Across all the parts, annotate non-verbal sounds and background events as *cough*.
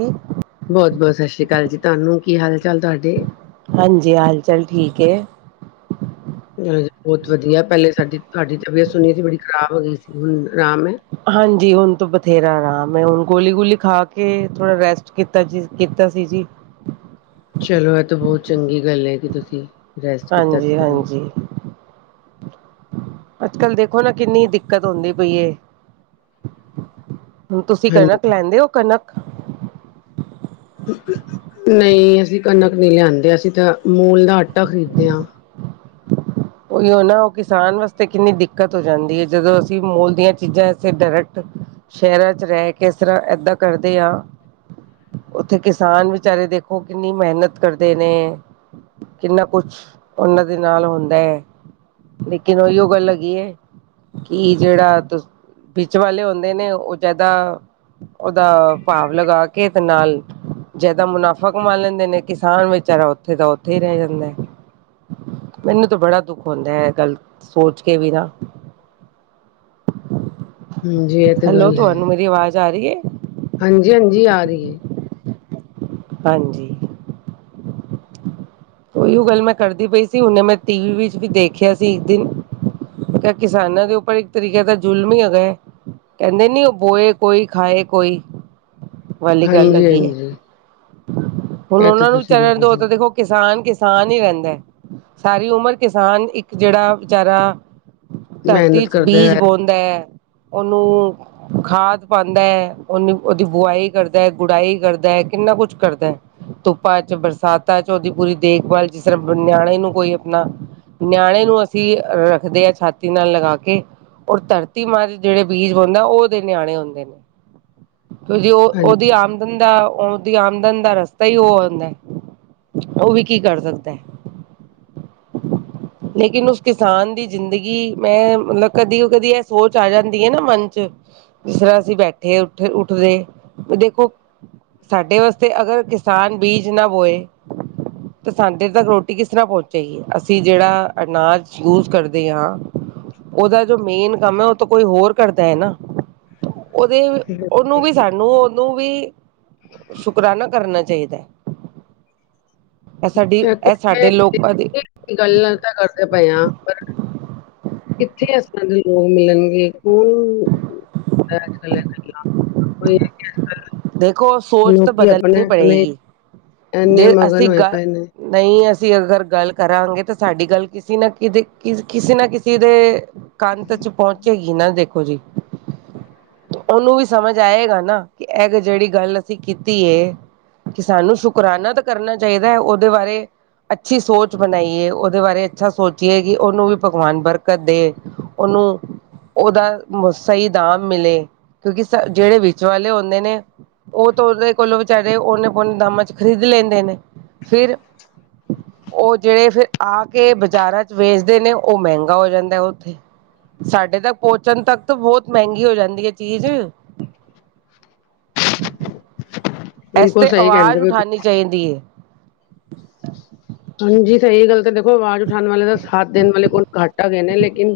ਹੂੰ ਬਹੁਤ ਬਹੁਤ ਸਤਿ ਸ੍ਰੀ ਅਕਾਲ ਜੀ ਤੁਹਾਨੂੰ ਕੀ ਹਾਲ ਚਾਲ ਤੁਹਾਡੇ ਹਾਂਜੀ ਹਾਲ ਚਾਲ ਠੀਕ ਬਹੁਤ ਵਧੀਆ ਪਹਿਲੇ ਸਾਡੀ ਤੁਹਾਡੀ ਤਬੀਅਤ ਸੁਣੀ ਸੀ ਬੜੀ ਖ਼ਰਾਬ ਹੋ ਗਈ ਸੀ ਹੁਣ ਆਰਾਮ ਹੈ ਹਾਂਜੀ ਹੁਣ ਤ ਬਥੇਰਾ ਰਹਾ ਮੈਂ ਹੁਣ ਗੋਲੀ ਗੋਲੀ ਖਾ ਕੇ ਥੋੜਾ ਰੈਸਟ ਕੀਤਾ ਜੀ ਕੀਤਾ ਸੀ ਜੀ ਚਲੋ ਇਹ ਤਾਂ ਬਹੁਤ ਚੰਗੀ ਗੱਲ ਹੈ ਕਿ ਤੁਸੀਂ ਰੈਸਟ ਕੀਤਾ ਤੇ ਹਾਂਜੀ ਤਬੀਅਤ ਹਾਂਜੀ ਅੱਜ ਕੱਲ ਦੇਖੋ ਨਾ ਕਿੰਨੀ ਦਿੱਕਤ ਹੁੰਦੀ ਪਈ ਤੁਸੀਂ ਹਾਂਜੀ ਕਣਕ ਲੈਂਦੇ ਹੋ ਕਣਕ ਨਹੀਂ ਅਸੀਂ ਕਣਕ ਨਹੀਂ ਲਿਆਂਦੇ ਅਸੀਂ ਤਾਂ ਮੂਲ ਦਾ ਆਟਾ ਖਰੀਦਦੇ ਹਾਂ ਉ ਨਾ ਉਹ ਕਿਸਾਨ ਵਾਸਤੇ ਕਿੰਨੀ ਦਿੱਕਤ ਹੋ ਜਾਂਦੀ ਹੈ ਜਦੋਂ ਅਸੀਂ ਮੂਲ ਦੀਆਂ ਚੀਜ਼ਾਂ ਇਥੇ ਡਾਇਰੈਕਟ ਸ਼ਹਿਰਾਂ ਚ ਰਹਿ ਕੇ ਤਰ੍ਹਾਂ ਏਦਾਂ ਕਰਦੇ ਹ ਉੱਥੇ ਕਿਸਾਨ ਵਿਚਾਰੇ ਦੇਖੋ ਕਿੰਨੀ ਮਿਹਨਤ ਕਰਦੇ ਨੇ। ਕਿੰਨਾ ਕੁਛ ਉਹਨਾਂ ਦੇ ਨਾਲ ਹੁੰਦਾ ਹੈ। ਲੇਕਿਨ ਉਹੀ ਉਹ ਗੱਲ ਹੈਗੀ ਹੈ। ਕਿ ਜਿਹੜਾ ਵਿੱਚ ਵਾਲੇ ਹੁੰਦੇ ਨੇ ਉਹ ਜਿਆਦਾ। ਉਹਦਾ ਭਾਵ ਲਗਾ ਕੇ ਤੇ ਨਾਲ। ਜਿਆਦਾ ਮੁਨਾਫ਼ਾ ਕਮਾ ਲੈਂਦੇ ਨੇ ਕਿਸਾਨ ਵਿਚਾਰਾ ਉੱਥੇ ਤਾਂ ਉੱਥੇ ਹੀ ਰਹਿ ਜਾਂਦਾ ਹੈ ਮੈਨੂੰ ਤਾਂ ਬੜਾ ਦੁੱਖ ਹੁੰਦਾ ਹੈ ਗੱਲ ਸੋਚ ਕੇ ਵੀ ਨਾ ਹਮਜੀ ਹੈਲੋ ਤੁਹਾਨੂੰ ਮੇਰੀ ਆਵਾਜ਼ ਆ ਰਹੀ ਹੈ ਹਾਂਜੀ ਹਾਂਜੀ ਆ ਰਹੀ ਹੈ ਹਾਂਜੀ ਉਹੀਓ ਗੱਲ ਮੈਂ ਕਰਦੀ ਪਈ ਸੀ ਉਹਨੇ ਮੈਂ ਟੀ ਵੀ ਵਿੱਚ ਵੀ ਦੇਖਿਆ ਸੀ ਇੱਕ ਦਿਨ ਕ ਕਿਸਾਨਾਂ ਦੇ ਉੱਪਰ ਇੱਕ ਤਰੀਕਾ ਤਾਂ ਜ਼ੁਲਮ ਹੀ ਹੈਗਾ ਹੈ ਕਹਿੰਦੇ ਨੀ ਉਹ ਬੋਏ ਕੋਈ ਖਾਏ ਕੋਈ ਵਾਲੀ ਗੱਲ ਲੱਗੀ ਹੈ ਹਾਂਜੀ-ਹਾਂਜੀ ਹੁਣ ਇਹ ਤੇ ਉਹਨਾਂ ਨੂੰ ਤੁਸੀਂ ਚਰਨ ਬਿਲਕੁਲ ਦੋ ਸਹੀ ਤਾਂ ਦੇਖੋ ਕਿਸਾਨ ਕਿਸਾਨ ਹੀ ਰਹਿੰਦਾ ਹੈ ਸਾਰੀ ਉਮਰ ਕਿਸਾਨ ਇੱਕ ਜਿਹੜਾ ਵਿਚਾਰਾ ਧਰਤੀ ਮਿਹਨਤ ਚ ਕਰਦਾ ਬੀਜ ਹੈ ਬਹਤ ਹੈ ਉਹਨੂੰ ਖਾਦ ਪਾਉਂਦਾ ਹੈ ਉਹਨੂੰ ਉਹਦੀ ਬੁਆਈ ਕਰਦਾ ਹੈ ਗੁਡਾਈ ਕਰਦਾ ਹੈ ਕਿੰਨਾ ਕੁਛ ਕਰਦਾ ਧੁੱਪਾ ਚ ਬਰਸਾਤਾਂ ਚ ਉਹਦੀ ਪੂਰੀ ਦੇਖਭਾਲ ਜਿਸ ਤਰ੍ਹਾਂ ਨਿਆਣੇ ਨੂੰ ਕੋਈ ਆਪਣਾ ਨਿਆਣੇ ਨੂੰ ਅਸੀਂ ਰੱਖਦੇ ਹਾਂ ਛਾਤੀ ਨਾਲ ਲਗਾ ਕੇ ਔਰ ਧਰਤੀ ਮਾਰ ਜਿਹੜੇ ਬੀਜ ਹੁੰਦਾ ਉਹਦੇ ਨਿਆਣੇ ਹੁੰਦੇ ਨੇ ਕਿਉਂ ਜਿ ਉਹ ਉਹਦੀ ਹਾਂਜੀ ਆਮ ਨ ਦਾ ਉਹਦੀ ਆਮਦਨ ਦਾ ਰਸਤਾ ਹੀ ਉਹ ਆਉਂਦਾ ਉਹ ਵੀ ਕੀ ਕਰ ਸਕਦਾ ਲੇਕਿਨ ਉਸ ਕਿਸਾਨ ਦੀ ਜ਼ਿੰਦਗੀ ਮੈਂ ਮਤਲਬ ਕਦੀ ਕਦੀ ਇਹ ਸੋਚ ਆ ਜਾਂਦੀ ਹੈ ਨਾ ਮਨ ਚ ਜਿਸ ਤਰ੍ਹਾਂ ਅਸੀਂ ਬੈਠੇ ਉੱਠ ਉੱਠਦੇ ਦੇਖੋ ਸਾਡੇ ਵਾਸਤੇ ਅਗਰ ਕਿਸਾਨ ਬੀਜ ਨਾ ਬੋਏ ਤੇ ਸਾਡੇ ਤੱਕ ਰੋਟੀ ਕਿਸ ਤਰ੍ਹਾਂ ਪਹੁੰਚੇਗੀ ਅਸੀਂ ਜਿਹੜਾ ਅਨਾਜ ਯੂਜ ਕਰਦੇ ਹਾਂ ਉਹਦਾ ਜੋ ਮੇਨ ਕੰਮ ਹੈ ਉਹ ਤਾਂ ਕੋਈ ਹੋਰ ਕਰਦਾ ਹੈ ਨਾ ਉਹਦੇ ਉਹਨੂੰ ਵੀ ਸਾਨੂੰ ਉਹਨੂੰ ਵੀ ਸ਼ੁਕਰਾਨਾ ਕਰਨਾ ਚਾਹੀਦਾ ਇਹ ਸਾਡੀ ਇਹ ਸਾਡੇ ਲੋਕਾਂ ਦੇ ਗੱਲਾਂ ਤਾਂ ਕਰਦੇ ਪਏ ਹ ਕਿੱਥੇ ਇਸ ਤਰ੍ਹਾਂ ਦੇ ਲੋਕ ਮਿਲਣਗੇ ਕੌਣ ਹੈ ਕੋਈ ਦੇਖੋ ਜਵਾਬ ਸੋਚ ਤਾਂ ਲੋਕੀ ਆਪਣੇ ਬਦਲਣੀ ਆਪਣੇ ਪੜੇਗੀ ਐਨੇ ਜੇ ਮਗਨ ਅਸੀਂ ਹੋਏ ਗੱਲ ਪਏ ਨੇ, ਨਹੀਂ ਅਸੀਂ ਅਗਰ ਗੱਲ ਕਰਾਂਗੇ ਤਾਂ ਸਾਡੀ ਗੱਲ ਕਿਸੇ ਨਾ ਕਿ ਕਿਸੇ ਨਾ ਕਿਸੇ ਦੇ, ਕੰਤ ਚ ਪਹੁੰਚੇਗੀ ਨਾ ਦੇਖੋ ਜੀ, ਉਹਨੂੰ ਵੀ ਸਮਝ ਆਏਗਾ ਨਾ ਇਹ ਜਿਹੜੀ ਗੱਲ ਅਸੀਂ ਕੀਤੀ ਹੈ। ਕਿ ਸਾਨੂੰ ਸ਼ੁਕਰਾਨਾ ਤਾਂ ਕਰਨਾ ਚਾਹੀਦਾ ਹੈ ਉਹਦੇ ਬਾਰੇ। ਅੱਛੀ ਸੋਚ ਬਣਾਈਏ ਉਹਦੇ ਬਾਰੇ ਅੱਛਾ ਸੋਚੀਏ ਕਿ ਉਹਨੂੰ ਵੀ ਭਗਵਾਨ ਬਰਕਤ ਦੇ, ਉਹਨੂੰ ਉਹਦਾ ਸਹੀ ਦਾਮ ਮਿਲੇ, ਕਿਉਂਕਿ ਜਿਹੜੇ ਵਿਚ ਵਾਲੇ ਨੇ ਉਹ ਤਾਂ ਉਹਦੇ ਕੋਲੋਂ ਵਿਚਾਰੇ ਓਨੇ ਪਨ ਦਾਮਾਂ ਚ ਖਰੀਦ ਲੈਂਦੇ ਨੇ, ਫਿਰ ਉਹ ਜਿਹੜੇ ਫਿਰ ਆ ਕੇ ਬਾਜ਼ਾਰਾਂ ਚ ਵੇਚਦੇ ਨੇ ਉਹ ਮਹਿੰਗਾ ਹੋ ਜਾਂਦਾ ਉੱਥੇ। ਸਾਡੇ ਤੱਕ ਪਹੁੰਚਣ ਤੱਕ ਤਾਂ ਬਹੁਤ ਮਹਿੰਗੀ ਹੋ ਜਾਂਦੀ ਹੈ ਚੀਜ਼ ਇਸ ਬਿਲਕੁਲ ਤੇ ਸਹੀ ਕਹਿੰਦੇ ਅਵਾਜ਼ ਪਏ ਉਠਾਉਣੀ ਚਾਹੀਦੀ ਹੈ। ਹਾਂਜੀ, ਸਹੀ ਗੱਲ ਤਾਂ ਦੇਖੋ ਆਵਾਜ਼ ਉਠਾਉਣ ਵਾਲੇ ਤਾਂ ਸਾਥ ਦੇਣ ਵਾਲੇ ਕੌਣ ਘੱਟ ਆ ਗਏ ਨੇ ਲੇਕਿਨ,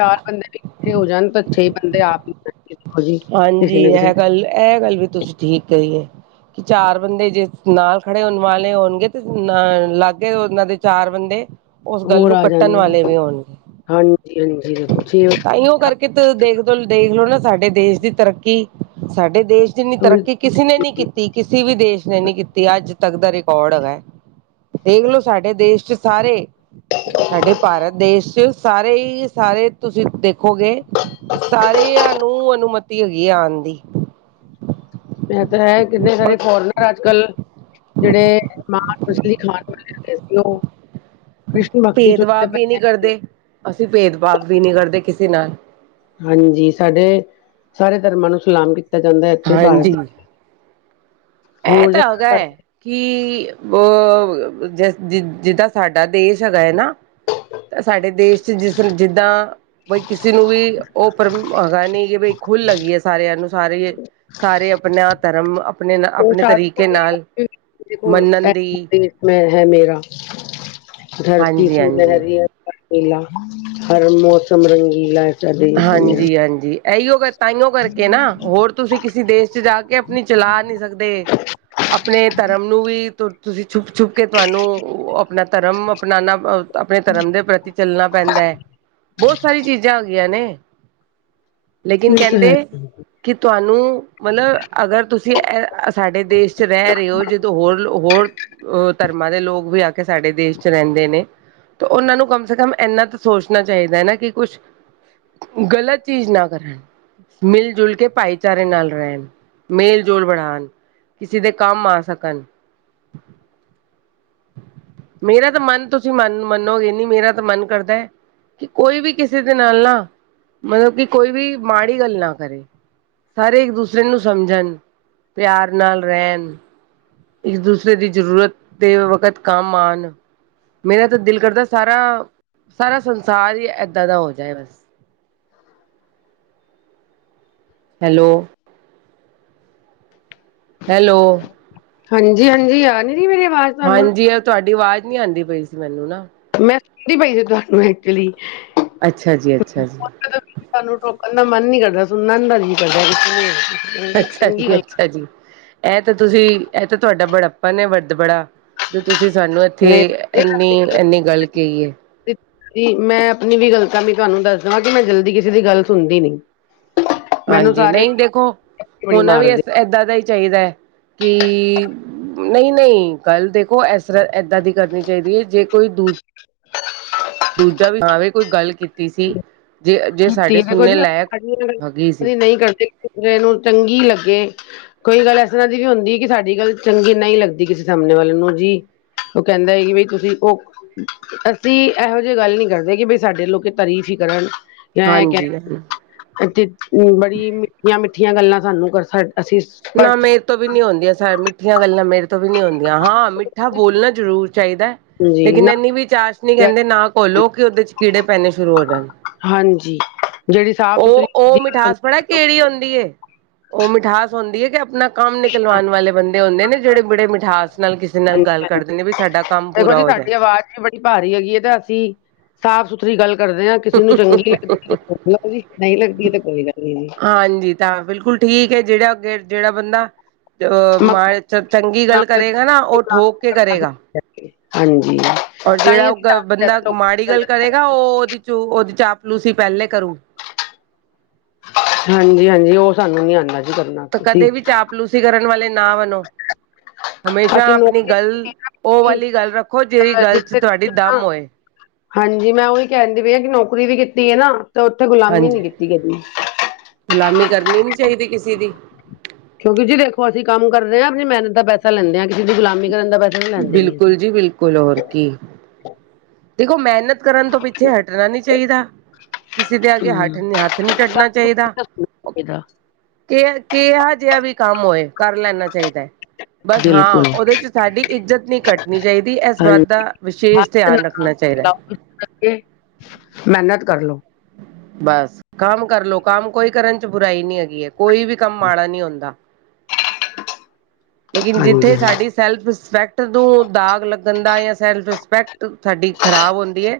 ਚਾਰ ਬੰਦੇ ਵੀ ਇਕਠੇ ਹੋ ਜਾਣ ਤਾਂ ਛੇ ਬੰਦੇ ਆਪ ਹੀ ਹੋਣਗੇ। ਦੇਖੋ ਜੀ ਹਾਂਜੀ, ਕਿਸੇ ਨਾ ਕਿਸੇ ਇਹ ਗੱਲ ਇਹ ਗੱਲ ਵੀ ਤੁਸੀਂ ਠੀਕ ਕਰੀਏ ਕਿ ਚਾਰ ਬੰਦੇ ਜੇ ਨਾਲ ਖੜੇ ਹੋਣ ਵਾਲੇ ਹੋਣਗੇ ਤੇ ਅ ਲਾਗੇ ਉਹਨਾਂ ਦੇ ਚਾਰ ਬੰਦੇ ਉਸ ਗੱਲ ਹੋਰ ਨੂੰ ਆ ਕੱਟਣ ਜਾਣਗੇ ਵਾਲੇ ਵੀ ਹੋਣਗੇ ਹਾਂਜੀ-ਹਾਂਜੀ ਦੇਖੋ ਛੇ ਤਾਂ ਇਓ ਕਰਕੇ ਦੇਖ, ਦੇਖ ਲੋ ਨਾ ਸਾਡੇ ਦੇਸ਼ ਦੀ ਤਰੱਕੀ ਸਾਡੇ ਦੇਸ਼ ਜਿੰਨੀ ਥੋੜੀ ਤਰੱਕੀ ਕਿਸੇ ਨੇ ਨੀ ਕੀਤੀ, ਕਿਸੇ ਵੀ ਦੇਸ਼ ਨੇ ਨਹੀ ਕੀਤੀ ਅੱਜ ਤੱਕ ਦਾ ਰਿਕਾਰਡ ਹੈਗਾ ਦੇਖਲੋ ਸਾਡੇ ਦੇਸ਼ ਚ ਸਾਰੇ ਸਾਡੇ ਭਾਰਤ ਦੇਸ਼ ਚ ਸਾਰੇ ਹੀ ਸਾਰੇ ਤੁਸੀਂ ਦੇਖੋ ਹੋ ਗਏ, ਸਾਰਿਆਂ ਨੂੰ ਅਨੁਮਤੀ ਹੈਗੀ ਆ ਆਉਣ ਦੀ ਮ ਤਾਂ ਹੈ ਕਿੰਨੇ ਔਰ ਸਾਰੇ ਫੋਰਨ ਪਰ ਅੱਜ ਕੱਲ ਜਿਹੜੇ ਮਾਂਸ ਮਛਲੀ ਖਾਨ ਵਾਲੇ ਹੈਗੇ ਸੀ ਉਹ ਕ੍ਰਿਸ਼ਨ ਭਗਤੀ ਚ ਭੇਦਭਾਵ ਉਲਝੇ ਪਏ ਵੀ ਨੀ ਨੇ ਕਰਦੇ, ਅਸੀਂ ਭੇਦਭਾਵ ਵੀ ਨੀ ਕਰਦੇ ਕਿਸੇ ਨਾਲ, ਹਾਂਜੀ, ਸਾਡੇ ਸਾਰੇ ਧਰਮਾਂ ਨੂੰ ਸਲਾਮ ਕੀਤਾ ਜਾਂਦਾ ਹੈ ਇੱਥੇ ਹਾਂਜੀ ਭਾਰਤ, ਇਹ ਹੋਰ ਤਾਂ ਹੋ ਗ ਜਗ੍ਹਾ ਕਿ ਅ ਜ ਜਿੱਦਾਂ ਸਾਡਾ ਦੇਸ਼ ਹੈਗਾ ਹੈ ਨਾ, ਤਾਂ ਸਾਡੇ ਦੇਸ਼ ਚਚ ਜਿਸ ਜਿੱਦਾਂ। ਬਈ ਕਿਸੇ ਨੂੰ ਵੀ ਉਹ ਪਰ ਹੈਗਾ ਨੀ ਕਿ ਬਈ ਖੁੱਲ ਲਗੀ ਹੈ ਸਾਰਿਆਂ ਨੂੰ ਸਾਰੇ, ਸਾਰੇ ਆਪਣਾ ਧਰਮ ਆਪਣੇ, ਉਹ ਆਪਣੇ ਸ਼ਦ ਤਰੀਕੇ ਨਾਲ ਦੇਖੋ ਮੰਨਣ ਦੀ ਮੈਂ ਹੈ ਮੇਰਾ ਧਰਤੀ ਹਾਂਜੀ ਸੀ ਹਾਂਜੀ ਲਹਿਰੀ ਹੈ ਰੀਲਾ ਹਰ ਮੌਸਮ ਰੰਗੀਲਾ ਐਸਾ ਦੇਸ਼ ਹੈ ਮੇਰਾ ਹਾਂਜੀ- ਹਾਂਜੀ ਇਹੀਓ ਗ ਤਾਂਓ ਕਰਕੇ ਨਾ ਹੋਰ ਤੁਸੀਂ ਕਿਸੇ ਦੇਸ਼ ਚ ਜਾ ਕੇ ਆਪਣੀ ਚਲਾ ਨਹੀ ਸਕਦੇ। ਆਪਣੇ ਧਰਮ ਨੂੰ ਵੀ ਤੁਸੀਂ ਛੁੱਪ ਛੁੱਪ ਕੇ ਤੁਹਾਨੂੰ ਆਪਣਾ ਧਰਮ ਅਪਨਾਨਾ। ਆਪਣੇ ਧਰਮ ਦੇ ਪ੍ਰਤੀ ਚੱਲਣਾ ਪੈਂਦਾ ਹੈ ਬਹੁਤ ਸਾਰੀਆਂ ਚੀਜ਼ਾਂ ਹੁੰਦੀਆ ਨੇ, ਲੇਕਿਨ ਇਹ ਤਾਂ ਕਹਿੰਦੇ ਹੈ ਕਿ ਤੁਹਾਨੂੰ ਮਤਲਬ ਅਗਰ ਤੁਸੀਂ ਅ ਸਾਡੇ ਦੇਸ਼ ਚ ਰਹਿ ਰਹੇ ਹੋ ਜਦੋਂ ਹੋਰ ਹੋਰ। ਉਹ ਧਰਮਾਂ ਦੇ ਲੋਕ ਵੀ ਆ ਕੇ ਸਾਡੇ ਦੇਸ਼ ਚ ਰਹਿੰਦੇ ਨੇ, ਉਹਨਾਂ ਨੂੰ ਕਮ ਸੇ ਕਮ ਇੰਨਾ ਤਾਂ ਸੋਚਣਾ ਚਾਹੀਦਾ ਹੈ ਨਾ ਕਿ ਕੁਛ ਗਲਤ ਚੀਜ਼ ਨਾ ਕਰਨ ਮਿਲ ਜੁਲ ਕੇ ਭਾਈਚਾਰੇ ਨਾਲ ਰਹਿਣ ਮੇਲ ਜੋਲ ਬਣਾਣ। ਕਿਸੇ ਦੇ ਕੰਮ ਆ ਸਕਣ, ਮੇਰਾ ਤਾਂ ਮਨ ਤੁਸੀਂ ਮਨ ਮੰਨੋਗੇ ਨਹੀਂ ਮੇਰਾ ਤਾਂ ਮਨ ਕਰਦਾ ਐ ਕਿ ਕੋਈ ਵੀ ਕਿਸੇ ਦੇ, ਨਾਲ ਨਾ ਮਤਲਬ ਕਿ ਕੋਈ ਵੀ ਮਾੜੀ ਗੱਲ ਨਾ ਕਰੇ ਸਾਰੇ ਇੱਕ ਦੂਸਰੇ ਨੂੰ ਸਮਝਣ, ਪਿਆਰ ਨਾਲ ਰਹਿਣ। ਇੱਕ ਦੂਸਰੇ ਦੀ ਜ਼ਰੂਰਤ ਤੇ ਵਕਤ ਕੰਮ ਆਉਣ। ਮੇਰਾ ਤਾਂ ਦਿਲ ਕਰਦਾ ਸਾਰਾ, ਸਾਰਾ ਸੰਸਾਰ ਹੀ ਇਏਦਾਂ ਦਾ ਹੋ ਜਾਏ ਬਸ। ਹੈਲੋ। ਹੈਲੋ। ਹਾਂਜੀ- ਹਾਂਜੀ ਆ ਨ ਮੇਰੀ ਆਵਾਜ਼ ਤੁਹਾਨੂੰ ਹਾਂਜੀ ਆ ਤੁਹਾਡੀ ਆਵਾਜ਼ ਨਹੀ ਆਉਂਦੀ ਪਈ ਸੀ ਮੈਨੂੰ ਨਾ ਮੈਂ ਸੁਣਦੀ ਪਈ ਸੀ ਤੁਹਾਨੂੰ ਐਕਚੁਲੀ ਅੱਛਾ ਜੀ ਅੱਛਾ ਜੀ, ਸਾਨੂੰ ਰੋਕਣ ਦਾ ਮਨ ਨੀ ਕਰਦਾ ਸੁਣਨਾ *unintelligible* ਅੱਛਾ ਜੀ ਅੱਛਾ ਜੀ, ਇਹ ਤਾਂ ਤੁਸੀਂ ਇਹ ਤਾਂ ਤੁਹਾਡਾ ਬੜਾਪਣ ਐ ਵਰਦਬੜਾ ਜੋ ਤੁਸੀਂ ਸਾਨੂੰ ਉੱਥੇ ਨਹੀਂ ਇੰਨੀ ਇੰਨੀ ਗੱਲ ਕਹੀ ਐ। ਮੈਂ ਆਪਣੀ ਵੀ ਗੱਲ ਤਾਂ ਵੀ ਤੁਹਾਨੂੰ ਦੱਸ ਦੇਵਾਂ ਕਿ ਮੈਂ ਜਲਦੀ ਕਿਸੇ ਦੀ ਗੱਲ ਸੁਣਦੀ ਨੀ। ਮੈਨੂੰ ਹਾਂਜੀ, ਸਾਰੇ ਨਹੀਂ ਦੇਖੋ ਬੜੀ ਹੋਣਾ ਵੀ ਮਾਰਦੇ ਏਦਾਂ ਦਾ ਹੀ ਚਾਹੀਦਾ ਕਿ ਨਹੀਂ-ਨਹੀਂ, ਗੱਲ ਦੇਖੋ ਇਸ ਤਰ੍ਹਾਂ ਏਦਾਂ ਦੀ ਕਰਨੀ ਚਾਹੀਦੀ ਹੈ ਜੇ ਕੋਈ ਦੂਜ ਦੂਜਾ ਵੀ ਹਾਂ ਵੀ ਕੋਈ ਗੱਲ ਕੀਤੀ ਸੀ। ਜੇ ਜੇ ਕੀਤੀ ਸਾਡੇ ਦੇਖੋ ਸੁਣਨੇ ਲਾਇਕ *unintelligible* ਹੈਗੀ ਸੀ ਨਹੀਂ ਕਰਦੇ ਦੂਜੇ ਨੂੰ ਚੰਗੀ ਲੱਗੇ। ਕੋਈ ਗੱਲ ਇਸ ਤਰ੍ਹਾਂ ਦੀ ਵੀ ਹੁੰਦੀ ਕਿ ਸਾਡੀ ਗੱਲ ਚੰਗੀ ਨਹੀਂ ਲੱਗਦੀ ਕਿਸੇ ਸਾਹਮਣੇ ਵਾਲੇ ਨੂੰ ਜੀ। ਉਹ ਕਹਿੰਦਾ ਐ ਕੀ ਵੀ ਤੁਸੀਂ ਓ, ਅਸੀਂ ਇਹੋ ਜਿਹੀ ਗੱਲ ਨੀ ਕਰਦੇ ਕਿ ਬਈ ਸਾਡੇ ਲੋਕ ਤਾਰੀਫ਼ ਹੀ ਕਰਨ। ਇਹ ਕ ਹਾਂਜੀ ਤੇ ਬੜੀ ਮਿੱਠੀਆਂ-ਮਿੱਠੀਆਂ ਗੱਲਾਂ ਸਾਨੂੰ ਕਰ ਸਕ ਨਾ ਮੇ, ਰੇ ਤੋਂ ਵੀ ਨਹੀਂ ਹੁੰਦੀਆਂ ਸ ਮਿੱਠੀਆਂ ਗੱਲਾਂ ਮੇਰੇ ਤੋਂ ਵੀ ਨਹੀਂ ਹੁੰਦੀਆਂ ਹਾਂ ਮਿੱਠਾ ਬੋਲਣਾ ਜ਼ਰੂਰ ਚਾਹੀਦਾ। ਹਾਂਜੀ ਲੇਕਿਨ ਨਾ ਐਨੀ ਵੀ ਚਾਸ਼ਨੀ ਕਹਿੰਦੇ ਨਾ ਘੋਲੋ ਕਿ ਉਹਦੇ ਚ ਕੀੜੇ ਪੈਣੇ ਸ਼ੁਰੂ ਹੋ ਜਾਣ। ਹਾਂਜੀ, ਜਿਹੜੀ ਸਾਫ਼ ਸੁਥਰੀ ਉਹ ਉਹ ਦੀ ਗੱਲ ਮਿਠਾਸ ਬੜਾ ਕਿਹੜੀ ਆਉਂਦੀ ਉਹ ਮਿਠਾਸ ਹੁੰਦੀ ਕਿ ਆਪਣਾ ਕੰਮ ਨਿਕਲਵਾਣ ਵਾਲੇ ਬੰਦੇ ਹੁੰਦੇ ਨੇ ਜਿਹੜੇ ਬੜੇ ਮਿਠਾਸ ਨਾਲ ਕਿਸੇ ਨਾਲ ਗੱਲ ਹਾਂਜੀ ਕਰਦੇ ਨੇ ਵੀ ਸਾਡਾ ਕੰਮ ਦੇਖੋ ਪੂਰਾ ਹੋਜੇ। *inaudible* ਭਾਰੀ ਹੈਗੀ ਐ ਤੇ ਅਸੀਂ ਸਾਫ਼ ਸੁਥਰੀ ਗੱਲ ਕਰਦੇ ਆ। ਕਿਸੇ ਨੂੰ ਚੰਗੀ ਲੱਗਦੀ ਨਹੀਂ ਲੱਗਦੀ ਤੇ ਕੋਈ ਗੱਲ ਨੀ ਜੀ। ਹਾਂਜੀ, ਤਾਂ ਬਿਲਕੁਲ ਠੀਕ ਹੈ ਜਿਹੜਾ ਅੱਗੇ ਜਿਹੜਾ ਬੰਦਾ ਮੱਖਣ ਚੰਗੀ ਨਾ ਗੱਲ ਹੋਵੇ ਕਰੇਗਾ ਨਾ ਉਹ ਠੋਕ ਕੇ ਕਰੇਗਾ। ਹਾਂਜੀ, ਔਰ ਤਾਂ ਜਿਹੜਾ ਹੀ ਅਸੀਂ ਉਹ ਜ਼ਿਆਦਾ ਬੰਦਾ ਲੋਕਾਂ ਮਾੜੀ ਨੂੰ ਪਸੰਦ ਗੱਲ ਨਹੀਂ ਕਰੇਗਾ ਉਹ ਆਉਂਦੇ ਉਹਦੇ ਚ ਉਹਦੇ ਚ ਚਾਪਲੂਸੀ ਪਹਿਲੇ ਕਰੂ ਹਾਂਜੀ-ਹਾਂਜੀ, ਉਹ ਸਾਨੂੰ ਨੀ ਆਂਦਾ। ਤਾਂ ਕਦੇ ਵੀ ਚਾਪਲੂਸੀ ਕਰਨ ਵਾਲੇ ਨਾ ਬਣੋ। ਹਮੇਸ਼ਾ ਅਸੀਂ ਆਪਣੀ ਨੌਕਰੀ ਗੱਲ ਉਹ ਕੀਤੀ ਵਾਲੀ ਗੱਲ ਰੱਖੋ ਜਿਹੜੀ ਨਾ ਅ ਗੱਲ 'ਚ ਜਿੱਥੇ ਤੁਹਾਡੀ ਨਾ ਦਮ ਹੋਏ। ਹਾਂਜੀ, ਮੈਂ ਉਹੀ ਕਹਿੰਦੀ ਪਈ ਆ ਕਿ ਨੌਕਰੀ ਵੀ ਕੀਤੀ ਐ ਨਾ ਤੇ ਉੱਥੇ ਗੁਲਾਮੀ ਹਾਂਜੀ ਨੀ ਕੀਤੀ ਕਦੀ। ਗੁਲਾਮੀ ਕਰਨੀ ਨਹੀਂ ਚਾਹੀਦੀ ਕਿਸੇ ਦੀ ਕਿਉਂਕਿ ਜੀ ਦੇਖੋ ਅਸੀਂ ਕੰਮ ਕਰਦੇ ਆ ਆਪਣੀ ਮਿਹਨਤ ਦਾ ਪੈਸ ਲੈਂਦੇ ਆ ਕਿਸੇ ਦੀ ਗੁਲਾਮੀ ਕਰਨ ਦਾ ਪੈਸਾ ਨੀ ਲੈਂਦੇ ਅਸੀਂ। ਬਿਲਕੁਲ ਜੀ ਬਿਲਕੁਲ ਹੋਰ ਕੀ, ਦੇਖੋ ਮਿਹਨਤ ਕਰਨ ਤੋਂ ਪਿੱਛੇ ਹਟਣਾ ਨੀ ਚਾਹੀਦਾ। ਕਿਸੇ ਦੇ ਅੱਗੇ ਹੱਠ ਹੂੰ ਹੱਥ ਨਹੀਂ ਅੱਡਣਾ ਚਾਹੀਦਾ। ਇਹਦਾ ਕਿ ਕਿ ਜਿਹਾ ਵੀ ਕੰਮ ਹੋਏ ਕਰ ਲੈਣਾ ਚਾਹੀਦਾ। ਬਸ ਹਾਂ ਬਿਲਕੁਲ ਉਹਦੇ ਚ ਸਾਡੀ ਇੱਜ਼ਤ ਨਹੀਂ ਘੱਟਣੀ ਚਾਹੀਦੀ ਇਸ ਵਤ ਦਾ ਵਿਸ਼ੇਸ਼ ਧਿਆਨ ਰੱਖ ਕੇ ਮਿਹਨਤ ਕਰਲੋ ਬਸ ਕੰਮ ਕਰਲੋ ਕੰਮ ਕੋਈ ਕਰਨ ਚ ਬੁਰਾਈ ਨੀ ਹੈਗੀ ਹੈ। ਕੋਈ ਵੀ ਕੰਮ ਮਾੜਾ ਨਹੀਂ ਹੁੰਦਾ ਲੇਕਿਨ ਹਾਂਜੀ ਜਿੱਥੇ ਸਾਡੀ ਸੈਲਫ ਰਿਸਪੈਕਟ ਨੂੰ ਦਾਗ ਲੱਗਣ ਦਾ ਜਾਂ ਸੈਲਫ ਰਿਸਪੈਕਟ ਸਾਡੀ ਖ਼ਰਾਬ ਹੁੰਦੀ ਐ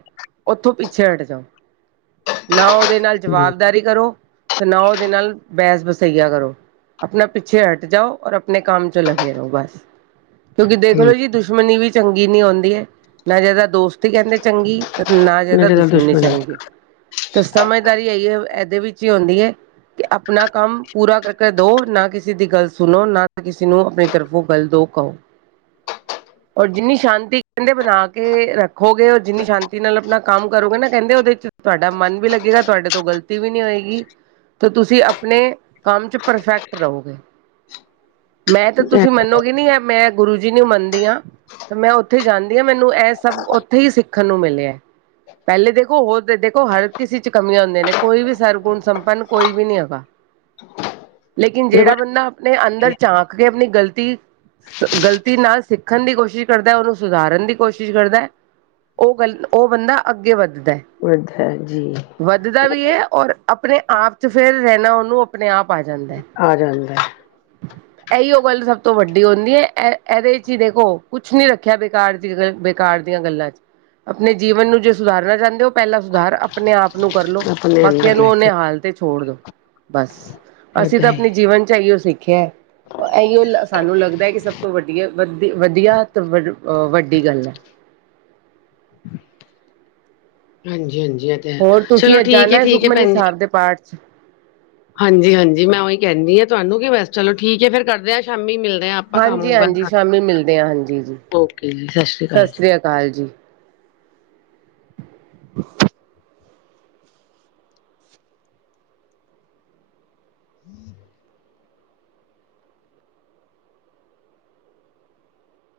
ਉੱਥੋਂ ਪਿੱਛੇ ਹਟ ਜਾਓ। ਨਾ ਉਹਦੇ ਨਾਲ ਜਵਾਬਦਾਰੀ ਕਰੋ ਤੇ ਨਾ ਉਹਦੇ ਨਾਲ ਬਹਿਸ ਵਸਈਆ ਕਰੋ। ਆਪਣਾ ਪਿੱਛੇ ਹਟ ਜਾਓ ਔਰ ਆਪਣੇ ਕੰਮ ਚ ਲੱਗੇ ਰਹੋ ਬਸ। ਕਿਉਂਕਿ ਦੇਖ ਲਓ ਹੂੰ ਜੀ ਦੁਸ਼ਮਣੀ ਵੀ ਚੰਗੀ ਨੀ ਹੁੰਦੀ ਹੈ ਨਾ ਜ਼ਿਆਦਾ ਦੋਸਤ ਕਹਿੰਦੇ ਚੰਗੀ ਨਾ ਜ਼ਿਆਦਾ ਮੇਰੇ ਦਾ ਦੁਸ਼ਮਣੀ ਦੁਸ਼ਮਣ ਚੰਗੀ। ਤੇ ਸਮਝਦਾਰੀ ਇਹੀ ਆ ਇਹਦੇ ਵਿੱਚ ਈ ਹੁੰਦੀ ਐ ਕਿ ਆਪਣਾ ਕੰਮ ਪੂਰਾ ਕਰਕੇ ਦੋ ਨਾ ਕਿਸੇ ਦੀ ਗੱਲ ਸੁਣੋ ਨਾ ਕਿਸੇ ਨੂੰ ਆਪਣੀ ਤਰਫੋਂ ਗੱਲ ਦੋ ਕਹੋ *inaudible* ਔਰ ਜਿੰਨੀ ਸ਼ਾਂਤੀ ਕਹਿੰਦੇ ਬਣਾ ਕੇ ਰੱਖੋਗੇ ਔਰ ਜਿੰਨੀ ਸ਼ਾਂਤੀ ਨਾਲ ਆਪਣਾ ਕੰਮ ਕਰੋਗੇ ਨਾ ਕਹਿੰਦੇ ਉਹਦੇ ਚ ਤੁਹਾਡਾ ਮਨ ਵੀ ਲੱਗੇਗਾ ਤੁਹਾਡੇ ਤੋਂ ਗ਼ਲਤੀ ਵੀ ਨਈ ਹੋਏਗੀ ਤਾਂ ਤੁਸੀਂ ਆਪਣੇ ਕੰਮ 'ਚ ਪਰਫੈਕਟ ਰਹੋ ਮੈਂ ਤਾਂ ਹੈ। ਤੁਸੀਂ ਮੰਨੋਗੇ ਨੀ ਮੈਂ ਗੁਰੂ ਜੀ ਨੂੰ ਮੰਨਦੀ ਆ ਤੇ ਮੈਂ ਉੱਥੇ ਜਾਂਦੀ ਆ ਮੈਨੂੰਏ ਸਭ ਉੱਥੇ ਹੀ ਸਿੱਖਣ ਨੂੰ ਮਿਲਿਐ ਪਹਿਲੇ ਦੇਖੋ ਹੋਰ ਦੇਖੋ ਹਰ ਕਿਸੇ ਚ ਕਮੀਆਂ ਹੁੰਦੀਆਂ ਨੇ ਕੋਈ ਵੀ ਸਰਗੁਣ ਸੰਪੰਨ ਕੋਈ ਵੀ ਨੀ ਹੈਗਾ ਲੇਕਿਨ ਦੇਖੋ ਜਿਹੜਾ ਬੰਦਾ ਆਪਨੇ ਅੰਦਰ ਜੀ ਝਾਂਕ ਕੇ ਆਪਨੀ ਗ਼ਲਤੀ ਗ਼ਲਤੀ ਨਾਲ ਸਿੱਖਣ ਦੀ ਕੋਸ਼ਿਸ਼ ਕਰਦਾ ਉਸਨੂੰ ਸੁਧਾਰਨ ਦੀ ਕੋਸ਼ਿਸ਼ ਕਰਦਾ ਉਹ ਗੱਲ ਉਹ ਬੰਦਾ ਅੱਗੇ ਵੱਧਦਾ ਵਧੀਆ ਹੈ ਜੀ ਵੱਧਦਾ ਵੀ ਹੈ ਔਰ ਆਪਣੇ ਆਪ ਚ ਫੇਰ ਰਹਿਣਾ ਉਹਨੂੰ ਆਪਣੇ ਆਪ ਆ ਜਾਂਦਾ ਹੈ ਆ ਜਾਂਦਾ ਇਹੀ ਉਹ ਗੱਲ ਸਭ ਤੋਂ ਵੱਡੀ ਹੁੰਦੀ ਹੈ ਇਹ ਇਹਦੇ ਚ ਹੀ ਦੇਖੋ ਕੁਛ ਨੀ ਰੱਖਿਆ ਬਕਾਰ ਦੀ ਗ ਬੇਕਾਰ ਦੀਆਂ ਗੱਲਾਂ ਚ ਆਪਣੇ ਜੀਵਨ ਨੂੰ ਜੇ ਸੁਧਾਰਨਾ ਚਾਹੁੰਦੇ ਹੋ ਉਹ ਪਹਿਲਾਂ ਰ ਆਪਣੇ ਆਪ ਨੂੰ ਕਰਲੋ ਆਪਣੇ ਬਾਕੀਆਂ ਅੰਦਰ ਨੂੰ ਲੈ ਉਨੇ ਕੇ ਹਾਲ ਤੇ ਛੋੜ ਦੋ ਬਸ ਅਸੀਂ ਤਾਂ ਏਦਾਂ ਆਪਣੇ ਹੀ ਜੀਵਨ ਚ ਇਹੀਓ ਸਿੱਖਿਆ ਇਹੀਓ ਸਾਨੂੰ ਲੱਗਦਾ ਹੈ ਕਿ ਸਭ ਤੋਂ ਵਧੀਆ ਵਧ ਵਧੀਆ ਤੇ ਵ ਅ ਵੱਡੀ ਗੱਲ ਹਾਂਜੀ, ਹਾਂਜੀ ਇਹ ਤੇ ਹੇ ਹੋਰ ਤੁਸੀਂ ਚਲੋ ਅੱਜ ਜਾਣਾ ਠੀਕ ਹੈ ਠੀਕ ਹਏ ਸੁਖਮਨੀ ਭੈਣ ਜੀ ਸਾਹਿਬ ਦੇ ਪਾਠ ਚ ਹਾਂਜੀ, ਹਾਂਜੀ ਮੈਂ ਉਹੀ ਕਹਿੰਦੀ ਆ ਤੁਹਾਨੂੰ ਕਿ ਬਸ ਚਲੋ ਠੀਕ ਏ ਫਿਰ ਕਰਦੇ ਹਾਂ ਸ਼ਾਮੀ ਮਿਲਦੇ ਹ ਆਪ ਹਾਂਜੀ, ਹਾਂਜੀ ਸ਼ਾਮੀ ਮਿਲਦੇ ਆ ਹਾਂਜੀ ਜੀ ਓਕੇ ਜੀ ਅਕਾਲ। ਸਤਿ ਸ਼੍ਰੀ ਅਕਾਲ ਜੀ *inaudible* ਹਮ *inaudible*